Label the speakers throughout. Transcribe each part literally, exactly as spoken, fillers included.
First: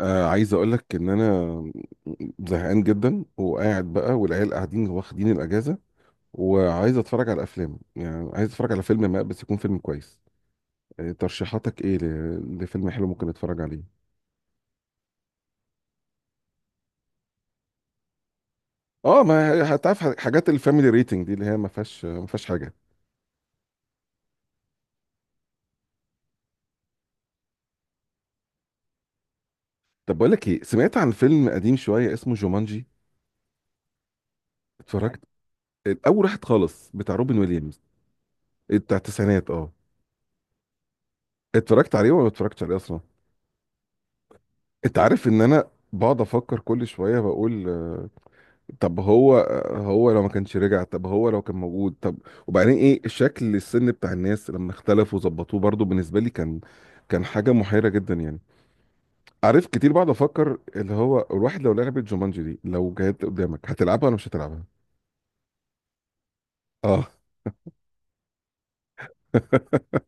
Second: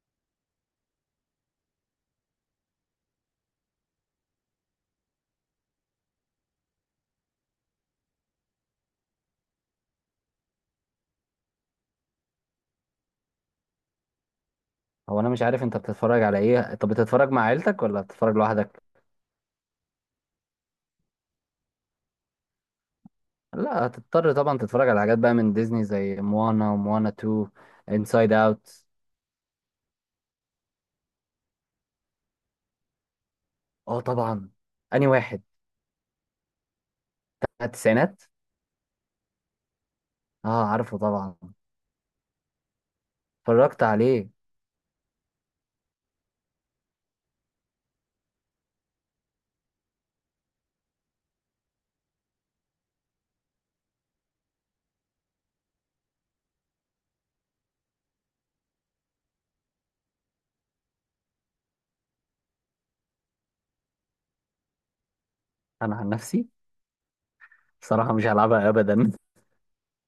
Speaker 1: آه عايز اقول لك ان انا زهقان جدا وقاعد بقى، والعيال قاعدين واخدين الاجازه، وعايز اتفرج على افلام. يعني عايز اتفرج على فيلم ما بس يكون فيلم كويس. آه ترشيحاتك ايه ل- لفيلم حلو ممكن اتفرج عليه؟
Speaker 2: هو انا مش عارف انت بتتفرج على ايه؟ طب بتتفرج مع عيلتك ولا بتتفرج لوحدك؟
Speaker 1: اه، ما هتعرف حاجات الفاميلي ريتنج دي اللي هي ما فيهاش ما فيهاش حاجه.
Speaker 2: لا، هتضطر طبعا تتفرج على حاجات بقى من ديزني زي موانا وموانا اتنين، انسايد اوت.
Speaker 1: طب بقول لك ايه، سمعت عن فيلم قديم شويه اسمه جومانجي؟
Speaker 2: اه طبعا. اني
Speaker 1: اتفرجت
Speaker 2: واحد؟
Speaker 1: الاول، واحد خالص بتاع روبن
Speaker 2: بتاع
Speaker 1: ويليامز.
Speaker 2: التسعينات.
Speaker 1: آه، بتاع التسعينات، اه.
Speaker 2: اه، عارفه طبعا.
Speaker 1: اتفرجت عليه ولا ما اتفرجتش عليه اصلا؟
Speaker 2: اتفرجت عليه.
Speaker 1: انت عارف ان انا بقعد افكر كل شويه، بقول آه، طب هو هو لو ما كانش رجع، طب هو لو كان موجود، طب وبعدين ايه شكل السن بتاع الناس لما اختلفوا وظبطوه؟ برضو بالنسبه لي كان كان حاجه محيره جدا يعني. عارف، كتير بقعد افكر اللي هو الواحد لو لعبت جومانجي دي، لو جت قدامك هتلعبها ولا مش هتلعبها؟
Speaker 2: انا عن نفسي
Speaker 1: اه.
Speaker 2: بصراحة مش هلعبها ابدا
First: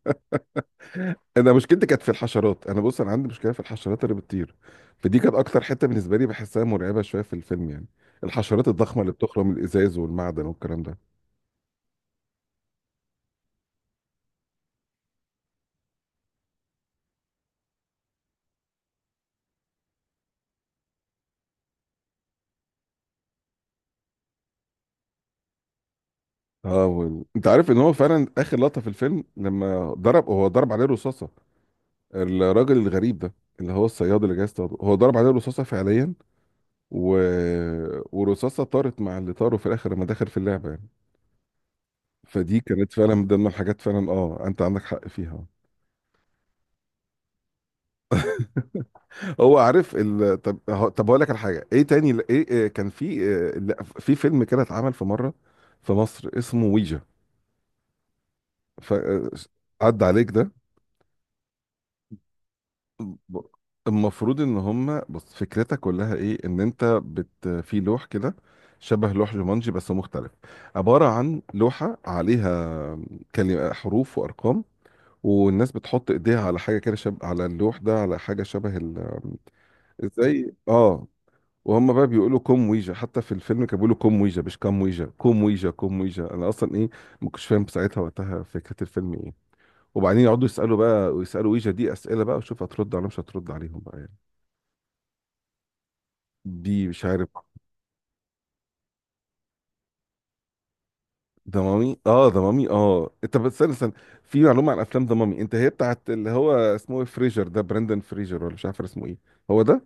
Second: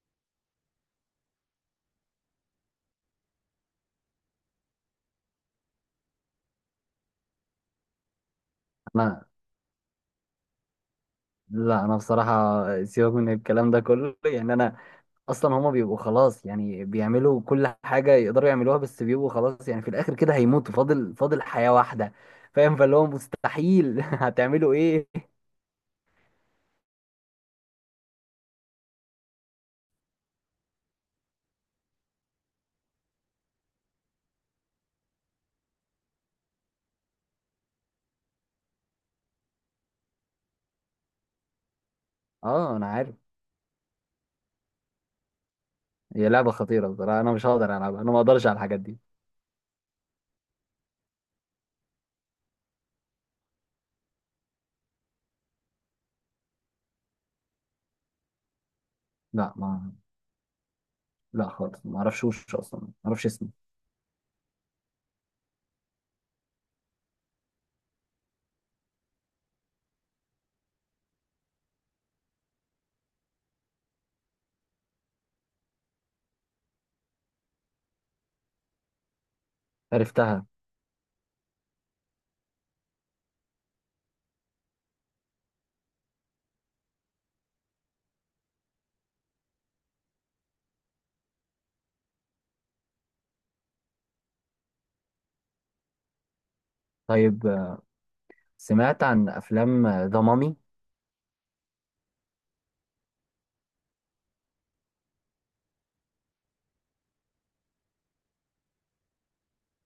Speaker 1: انا مشكلتي كانت في الحشرات. انا بص، انا عندي مشكله في الحشرات اللي بتطير. فدي كانت اكتر حته بالنسبه لي بحسها مرعبه شويه في الفيلم يعني. الحشرات الضخمه اللي
Speaker 2: انا
Speaker 1: بتخرم الازاز والمعدن والكلام ده.
Speaker 2: لا، انا بصراحة سيبك من الكلام ده كله يعني. انا اصلا هما بيبقوا خلاص، يعني بيعملوا كل حاجه يقدروا يعملوها، بس بيبقوا خلاص يعني في الاخر كده هيموتوا. فاضل فاضل حياه واحده، فاهم؟ فاللي هو مستحيل هتعملوا ايه.
Speaker 1: اه، وال- انت عارف ان هو فعلا اخر لقطه في الفيلم لما ضرب، هو ضرب عليه رصاصه، الراجل الغريب ده، اللي هو الصياد اللي جاي يصطاده، هو ضرب عليه رصاصه فعليا. و... ورصاصه طارت مع اللي طاروا في الاخر لما دخل في اللعبه يعني. فدي
Speaker 2: اه انا
Speaker 1: كانت فعلا
Speaker 2: عارف.
Speaker 1: من ضمن الحاجات، فعلا اه، انت عندك حق فيها.
Speaker 2: هي لعبه خطيره بصراحه، انا مش هقدر العبها، انا ما اقدرش على الحاجات دي.
Speaker 1: هو عارف ال... طب هو- طب هقول لك على حاجه. ايه تاني؟ ل- ايه إيه كان في إيه، لا، في فيلم كده اتعمل في مره في مصر اسمه ويجا. ف...
Speaker 2: لا، ما،
Speaker 1: عدى عليك ده؟
Speaker 2: لا خالص ما اعرفش. وش اصلا ما اعرفش
Speaker 1: ب-
Speaker 2: اسمه.
Speaker 1: المفروض ان هم، بص، فكرتها كلها ايه؟ ان انت بت في لوح كده، شبه لوح جومانجي بس مختلف. عبارة عن لوحة عليها كلمة، حروف وارقام، والناس بتحط ايديها على حاجة كده شبه، على اللوح ده، على حاجة شبه ال...
Speaker 2: عرفتها.
Speaker 1: ازاي، اه. وهم بقى بيقولوا كوم ويجا، حتى في الفيلم كانوا بيقولوا كوم ويجا مش كام ويجا، كوم ويجا كوم ويجا. انا اصلا ايه، ما كنتش فاهم ساعتها وقتها فكرة الفيلم ايه. وبعدين يقعدوا يسألوا بقى، ويسألوا ويجا دي اسئلة بقى، وشوف هترد عليهم مش هترد عليهم بقى يعني. دي مش عارف.
Speaker 2: طيب. آه، سمعت عن افلام ذا مامي؟
Speaker 1: ضمامي، اه، ضمامي، اه انت بس استنى استنى. في معلومه عن افلام ضمامي. انت هي بتاعت اللي هو اسمه ايه، فريجر ده، براندن فريجر، ولا مش عارف اسمه ايه؟ هو ده.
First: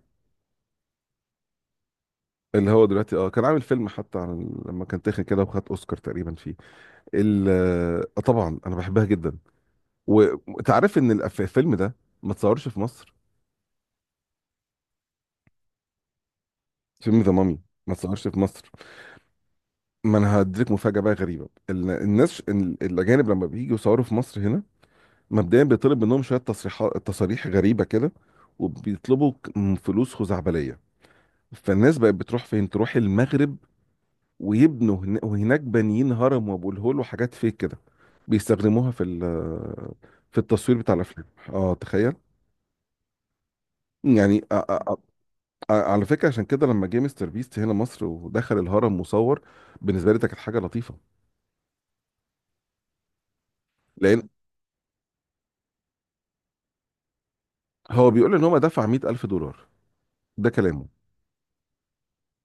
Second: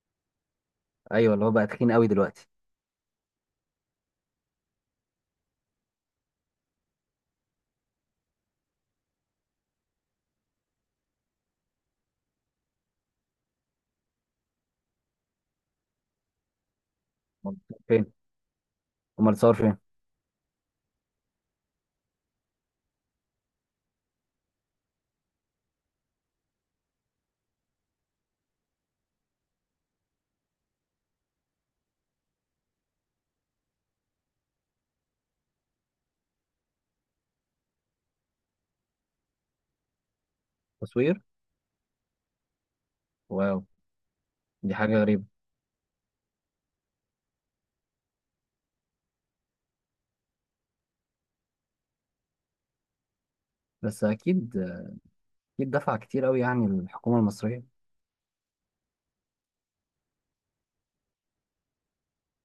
Speaker 2: ايوه، اللي هو بقى تخين قوي دلوقتي.
Speaker 1: اللي هو دلوقتي اه كان عامل فيلم حتى عن ال- لما كان تخن كده وخد اوسكار تقريبا فيه. ال آه طبعا، انا بحبها جدا. وانت عارف ان الأف- الفيلم ده ما اتصورش في مصر؟ فيلم
Speaker 2: أمال
Speaker 1: ضمامي ما
Speaker 2: فين؟
Speaker 1: اتصورش في مصر.
Speaker 2: امال صور فين؟
Speaker 1: ما انا هديك مفاجاه بقى غريبه. ال- الناس ال- الاجانب لما بييجوا يصوروا في مصر هنا، مبدئيا بيطلب منهم شويه تصريحات، تصاريح غريبه كده، وبيطلبوا ك- م- فلوس خزعبليه. فالناس بقت بتروح فين؟ تروح المغرب، ويبنوا هنا- وهناك بانيين هرم وابو الهول وحاجات فيك كده، بيستخدموها في ال- في التصوير بتاع
Speaker 2: تصوير.
Speaker 1: الافلام. اه، تخيل.
Speaker 2: واو،
Speaker 1: يعني أ-
Speaker 2: دي
Speaker 1: أ-
Speaker 2: حاجه غريبه.
Speaker 1: أ- على فكره عشان كده، لما جه مستر بيست هنا مصر ودخل الهرم وصور، بالنسبه لي ده كانت حاجه لطيفه،
Speaker 2: بس
Speaker 1: لان
Speaker 2: اكيد. أكيد دفع كتير أوي يعني الحكومة المصرية.
Speaker 1: هو بيقول ان هو دفع مية ألف دولار. ده كلامه.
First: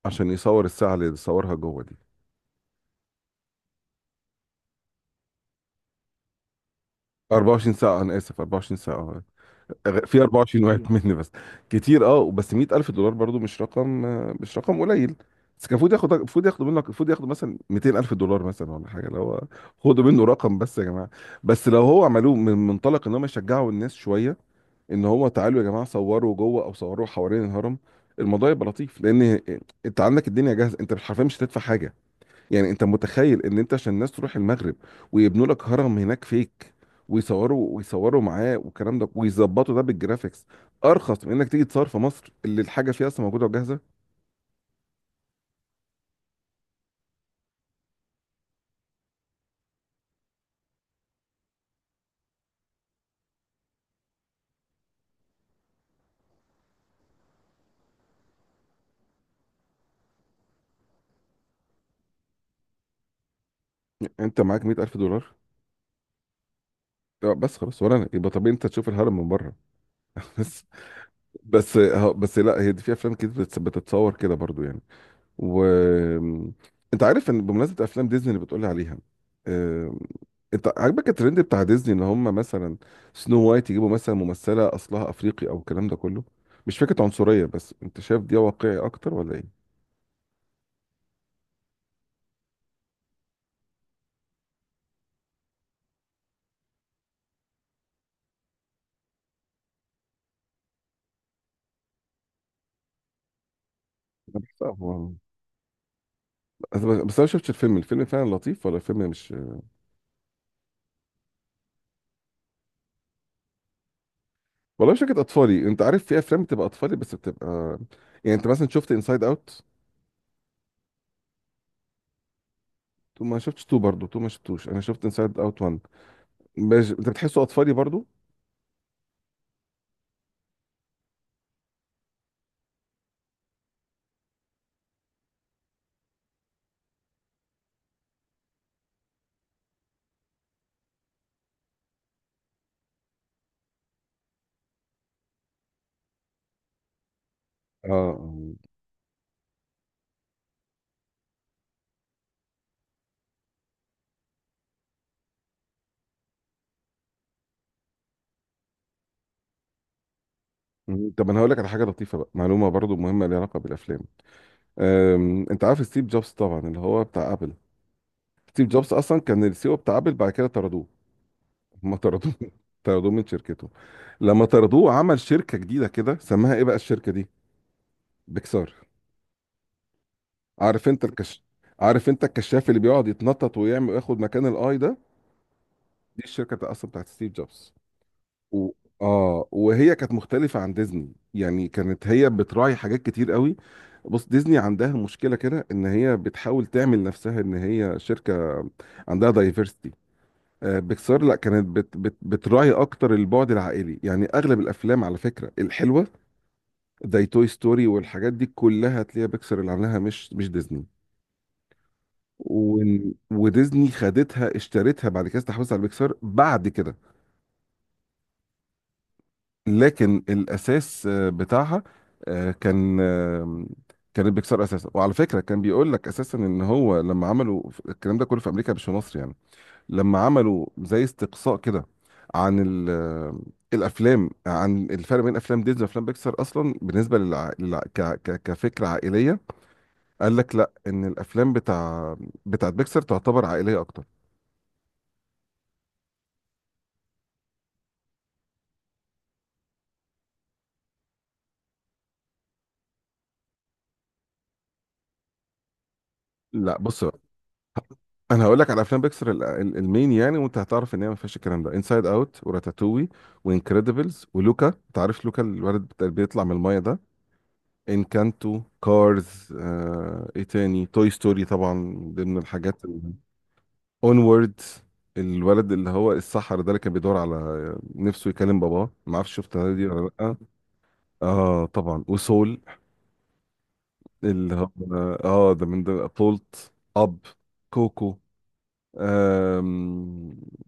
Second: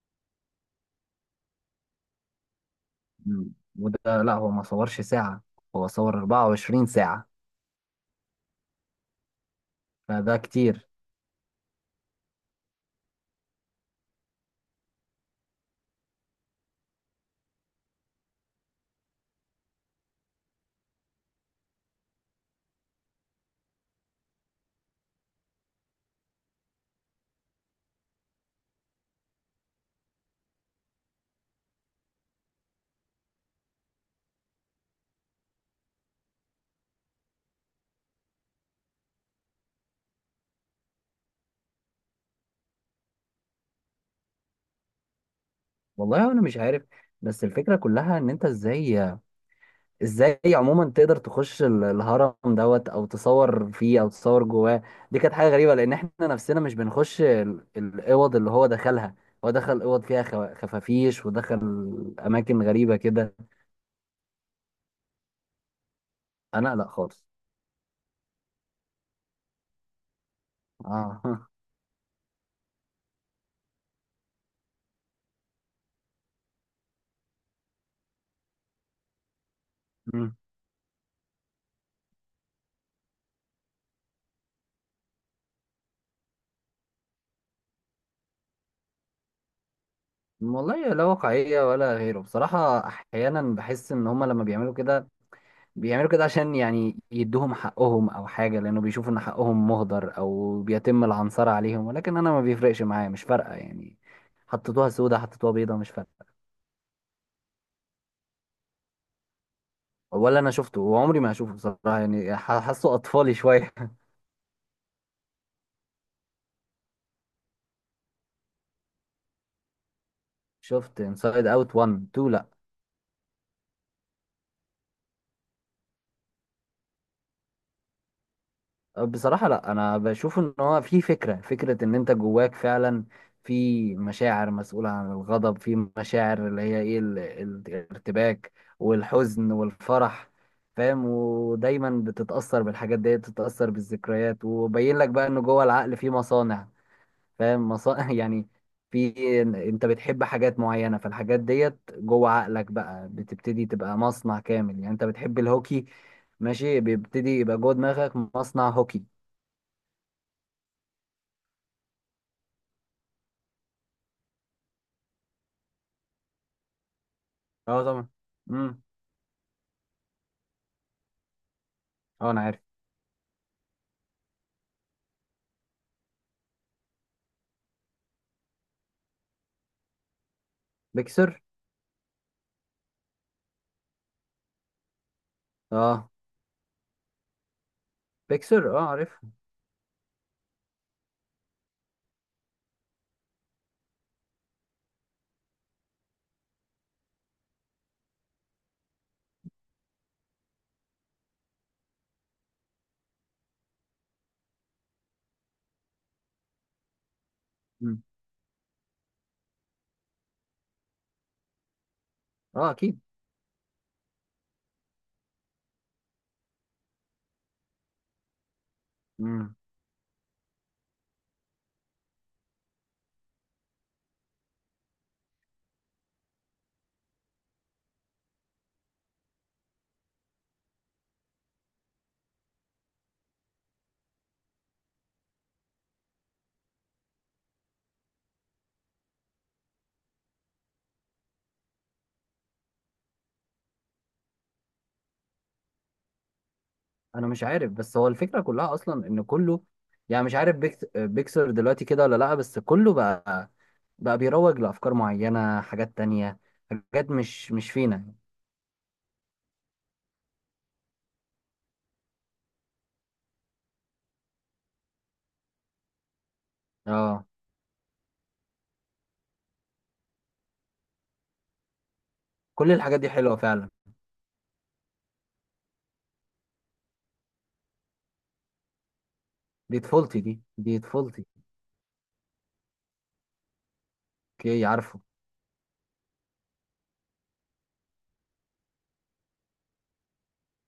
Speaker 1: عشان يصور الساعه اللي صورها جوه دي،
Speaker 2: مم. وده لا، هو ما صورش ساعة، هو صور اربعة وعشرين ساعة.
Speaker 1: أربعة وعشرين ساعة. أنا آسف، أربعة وعشرين ساعة، آه. غ- في
Speaker 2: فده
Speaker 1: أربعة وعشرين
Speaker 2: كتير.
Speaker 1: واحد مني بس. كتير، أه، بس 100000 ألف دولار برضو مش رقم، آه، مش رقم قليل. بس كان المفروض ياخد، المفروض ياخدوا منك، المفروض ياخدوا مثلا 200000 ألف دولار مثلا ولا حاجة، اللي هو خدوا منه رقم بس يا جماعة. بس لو هو عملوه من منطلق إن هم يشجعوا الناس شوية، إن هو تعالوا يا جماعة صوروا جوه أو صوروا حوالين الهرم، الموضوع يبقى لطيف. لأن أنت عندك الدنيا جاهزة، أنت حرفيا مش هتدفع حاجة. يعني انت متخيل ان انت عشان الناس تروح المغرب ويبنوا لك هرم هناك فيك، ويصوروا ويصوروا معاه والكلام ده، ويظبطوا ده بالجرافيكس، ارخص من انك تيجي تصور في مصر اللي الحاجه فيها اصلا موجوده وجاهزه؟
Speaker 2: والله أنا مش عارف. بس الفكرة كلها إن أنت إزاي، إزاي عموما تقدر تخش ال- الهرم دوت، أو تصور فيه، أو تصور جواه. دي كانت حاجة غريبة، لأن إحنا نفسنا مش بنخش ال- الأوض اللي هو دخلها. هو دخل أوض فيها خوا- خفافيش، ودخل أماكن غريبة كده.
Speaker 1: انت معاك مئة ألف دولار؟
Speaker 2: أنا لا خالص.
Speaker 1: اه بس خلاص، ولا أنا. يبقى طبيعي انت تشوف الهرم من بره. بس.
Speaker 2: آه.
Speaker 1: بس، اه، بس لا، هي دي في افلام كده بتت- بتتصور كده برضو يعني. و انت عارف ان بمناسبه افلام ديزني اللي بتقولي عليها، آه، انت عاجبك الترند بتاع ديزني ان هم مثلا سنو وايت يجيبوا مثلا ممثله اصلها افريقي او الكلام ده كله؟ مش فكره عنصريه، بس انت شايف دي واقعي اكتر ولا ايه؟
Speaker 2: والله لا واقعية ولا غيره بصراحة. أحيانا بحس إن هما لما بيعملوا كده بيعملوا كده عشان يعني يدوهم حقهم أو حاجة، لأنه بيشوفوا إن حقهم مهدر أو بيتم العنصرة عليهم، ولكن أنا ما بيفرقش معايا، مش فارقة يعني.
Speaker 1: انا بحسها
Speaker 2: حطيتوها
Speaker 1: هو-
Speaker 2: سودة، حطيتوها بيضة، مش فارقة.
Speaker 1: بس، بس انا شفت الفيلم، الفيلم فعلا لطيف ولا الفيلم مش؟
Speaker 2: ولا أنا شفته، وعمري ما هشوفه بصراحة يعني. ح- حاسه أطفالي شوية.
Speaker 1: والله مش فكره اطفالي. انت عارف في افلام بتبقى اطفالي بس بتبقى، يعني، انت مثلا شفت انسايد اوت
Speaker 2: شفت انسايد أوت واحد، اتنين، لأ.
Speaker 1: تو؟ ما شفتش تو برضه، تو ما شفتوش. انا شفت انسايد اوت واحد مش... انت بتحسه اطفالي برضه؟
Speaker 2: بصراحة لا، أنا بشوف إن هو في فكرة، فكرة إن أنت جواك فعلا في مشاعر مسؤولة عن الغضب، في مشاعر اللي هي إيه، ال- ال- الارتباك والحزن والفرح، فاهم؟ ودايما بتتأثر بالحاجات دي، بتتأثر بالذكريات، وبين لك بقى إن جوه العقل في مصانع، فاهم؟
Speaker 1: اه،
Speaker 2: مصانع يعني.
Speaker 1: آه.
Speaker 2: في إن- أنت بتحب حاجات معينة، فالحاجات ديت جوه عقلك بقى بتبتدي تبقى مصنع كامل. يعني أنت بتحب الهوكي، ماشي، بيبتدي يبقى جوه دماغك مصنع هوكي.
Speaker 1: مم. طب انا هقول لك على حاجه لطيفه بقى، معلومه برضه مهمه ليها علاقه بالافلام. أم، انت عارف ستيف جوبز طبعا، اللي هو بتاع ابل؟
Speaker 2: اه طبعا.
Speaker 1: ستيف
Speaker 2: امم.
Speaker 1: جوبز اصلا كان السي او بتاع ابل، بعد كده طردوه. ما
Speaker 2: اه
Speaker 1: طردوه
Speaker 2: انا عارف.
Speaker 1: طردوه من شركته. لما طردوه عمل شركه جديده، كده سماها ايه بقى الشركه دي؟ بيكسار. عارف انت الكش
Speaker 2: بيكسر.
Speaker 1: عارف انت الكشاف اللي بيقعد يتنطط ويعمل وياخد مكان الاي ده؟
Speaker 2: اه،
Speaker 1: دي الشركه بتاع، اصلا، بتاعت ستيف جوبز. و...
Speaker 2: بيكسر اه، عارف.
Speaker 1: اه، وهي كانت مختلفة عن ديزني يعني. كانت هي بتراعي حاجات كتير قوي. بص، ديزني عندها مشكلة كده ان هي بتحاول تعمل نفسها ان هي شركة عندها دايفرستي. آه، بيكسار لا، كانت بت بت بتراعي اكتر البعد العائلي. يعني اغلب الافلام على فكرة الحلوة، زي توي ستوري
Speaker 2: امم.
Speaker 1: والحاجات دي كلها، تلاقيها بيكسار اللي عاملاها، مش مش ديزني.
Speaker 2: اه
Speaker 1: و...
Speaker 2: اكيد.
Speaker 1: وديزني خدتها، اشترتها بعد كده، استحوذت على بيكسار بعد كده.
Speaker 2: امم.
Speaker 1: لكن الاساس آه، بتاعها آه، كان آه، كانت بيكسر اساسا. وعلى فكره كان بيقول لك اساسا ان هو لما عملوا الكلام ده كله في امريكا، مش في مصر يعني، لما عملوا زي استقصاء كده عن ال- آه، الافلام، عن الفرق بين افلام ديزني وافلام بيكسر اصلا بالنسبه للع... للع... ك... ك... كفكره عائليه، قال لك لا، ان الافلام بتاع بتاعت بيكسر تعتبر عائليه اكتر.
Speaker 2: انا مش عارف، بس هو الفكره كلها اصلا ان كله، يعني مش عارف بيكس... بيكسر دلوقتي كده ولا لا. بس كله بقى بقى بيروج لافكار معينه، حاجات تانية،
Speaker 1: لا بص،
Speaker 2: حاجات مش مش فينا.
Speaker 1: انا هقول لك على افلام بيكسر ال- ال- المين يعني، وانت هتعرف ان هي ما فيهاش الكلام ده. انسايد اوت، وراتاتوي، وانكريدبلز، ولوكا. انت عارف لوكا الولد بت- اللي بيطلع من المايه ده؟
Speaker 2: اه،
Speaker 1: انكانتو، كارز، آه... ايه تاني، توي ستوري طبعا من ضمن
Speaker 2: كل
Speaker 1: الحاجات،
Speaker 2: الحاجات دي حلوه فعلا.
Speaker 1: اونورد، الولد اللي هو السحر ده اللي كان بيدور على نفسه يكلم باباه. ما اعرفش شفتها
Speaker 2: دي
Speaker 1: دي ولا
Speaker 2: طفولتي، دي
Speaker 1: لا؟
Speaker 2: دي طفولتي.
Speaker 1: اه طبعا. وسول، اللي
Speaker 2: اوكي
Speaker 1: هو،
Speaker 2: عارفه.
Speaker 1: اه، ده من ضمن، بولت اب، كوكو، آه...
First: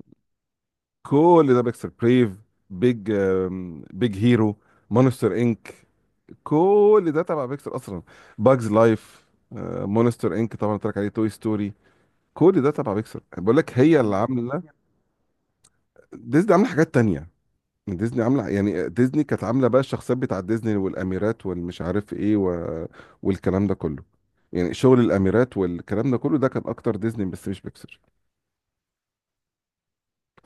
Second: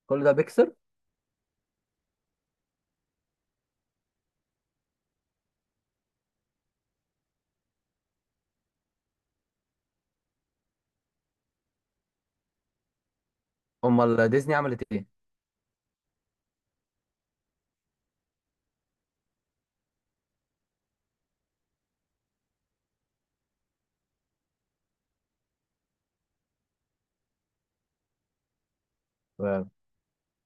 Speaker 2: كل ده بيكسر.
Speaker 1: كل ده بيكسر. بريف، بيج آم، بيج هيرو، مونستر انك. كل ده تبع بيكسر اصلا. باجز لايف. آه، مونستر انك طبعا قلت لك عليه، توي ستوري، كل ده تبع بيكسر، بقول لك هي اللي
Speaker 2: امال ديزني
Speaker 1: عامله.
Speaker 2: عملت ايه؟
Speaker 1: ديزني عامله حاجات تانية. ديزني عامله، يعني، ديزني كانت عامله بقى الشخصيات بتاع ديزني، والاميرات، والمش عارف ايه، و... والكلام ده كله. يعني شغل الاميرات والكلام ده كله، ده كان اكتر ديزني بس مش بيكسر.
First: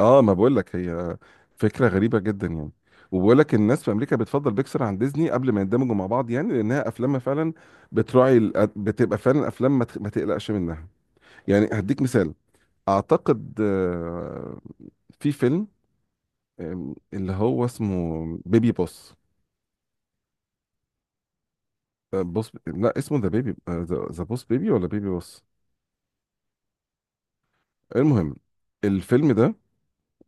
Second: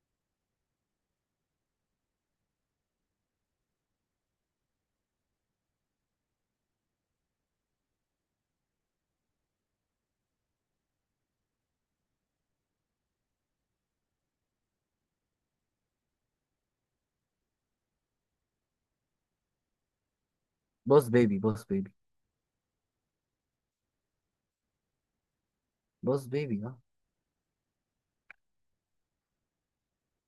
Speaker 1: اه، ما بقول لك، هي فكره غريبه جدا يعني. وبقول لك الناس في امريكا بتفضل بيكسر عن ديزني قبل ما يندمجوا مع بعض، يعني لانها افلامها فعلا بتراعي الأ- بتبقى فعلا افلام ما تخ- ما تقلقش منها يعني. هديك مثال، اعتقد، آه، في فيلم، آم، اللي هو اسمه بيبي بوس.
Speaker 2: بوس بيبي، بوس بيبي
Speaker 1: آه، بوس، لا اسمه ذا بيبي، ذا بوس بيبي، ولا بيبي بوس؟
Speaker 2: بوس بيبي اه.
Speaker 1: المهم، الفيلم ده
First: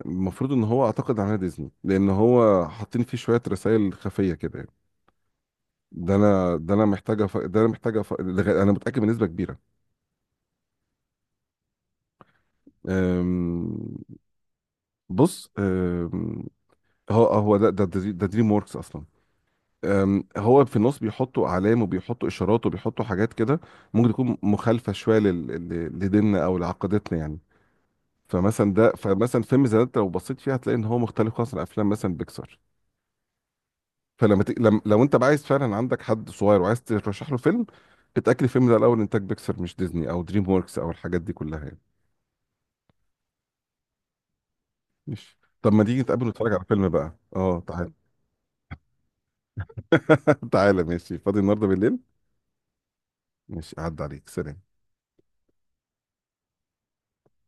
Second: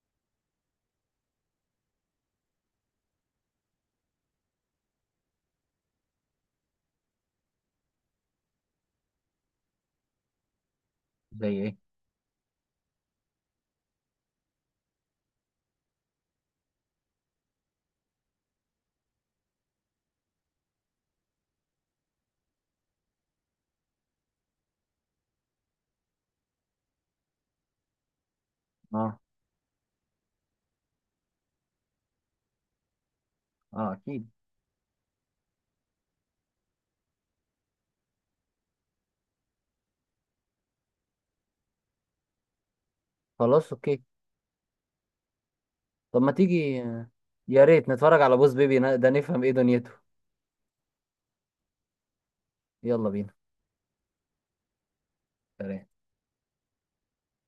Speaker 1: المفروض ان هو، اعتقد، عمل ديزني، لان هو حاطين فيه شويه رسائل خفيه كده يعني. ده انا ده انا محتاجه ف... ده انا محتاجه ف... لغا- انا متاكد بنسبه كبيره.
Speaker 2: زي ايه؟
Speaker 1: أم... بص، أم... هو هو ده ده دري- ده دريم ووركس اصلا. أم... هو في النص بيحطوا اعلام، وبيحطوا اشارات، وبيحطوا حاجات كده ممكن تكون مخالفه شويه لل... ل- لديننا او لعقيدتنا يعني. فمثلا ده
Speaker 2: اه.
Speaker 1: فمثلا فيلم زي ده، انت لو بصيت فيه هتلاقي ان هو مختلف خالص عن افلام مثلا بيكسار.
Speaker 2: اه اكيد.
Speaker 1: فلما ت... لم... لو انت بقى عايز فعلا عندك حد صغير وعايز ترشح له فيلم، اتاكد الفيلم ده الاول انتاج بيكسار، مش ديزني او دريم ووركس او الحاجات دي كلها يعني.
Speaker 2: خلاص اوكي.
Speaker 1: ماشي، طب ما تيجي
Speaker 2: طب
Speaker 1: نتقابل
Speaker 2: ما
Speaker 1: ونتفرج على
Speaker 2: تيجي،
Speaker 1: فيلم بقى؟ اه
Speaker 2: يا ريت
Speaker 1: تعالى.
Speaker 2: نتفرج على بوس بيبي ده نفهم ايه دنيته.
Speaker 1: تعالى، ماشي، فاضي النهارده بالليل.
Speaker 2: يلا بينا.
Speaker 1: ماشي، عدى عليك، سلام.
Speaker 2: سلام.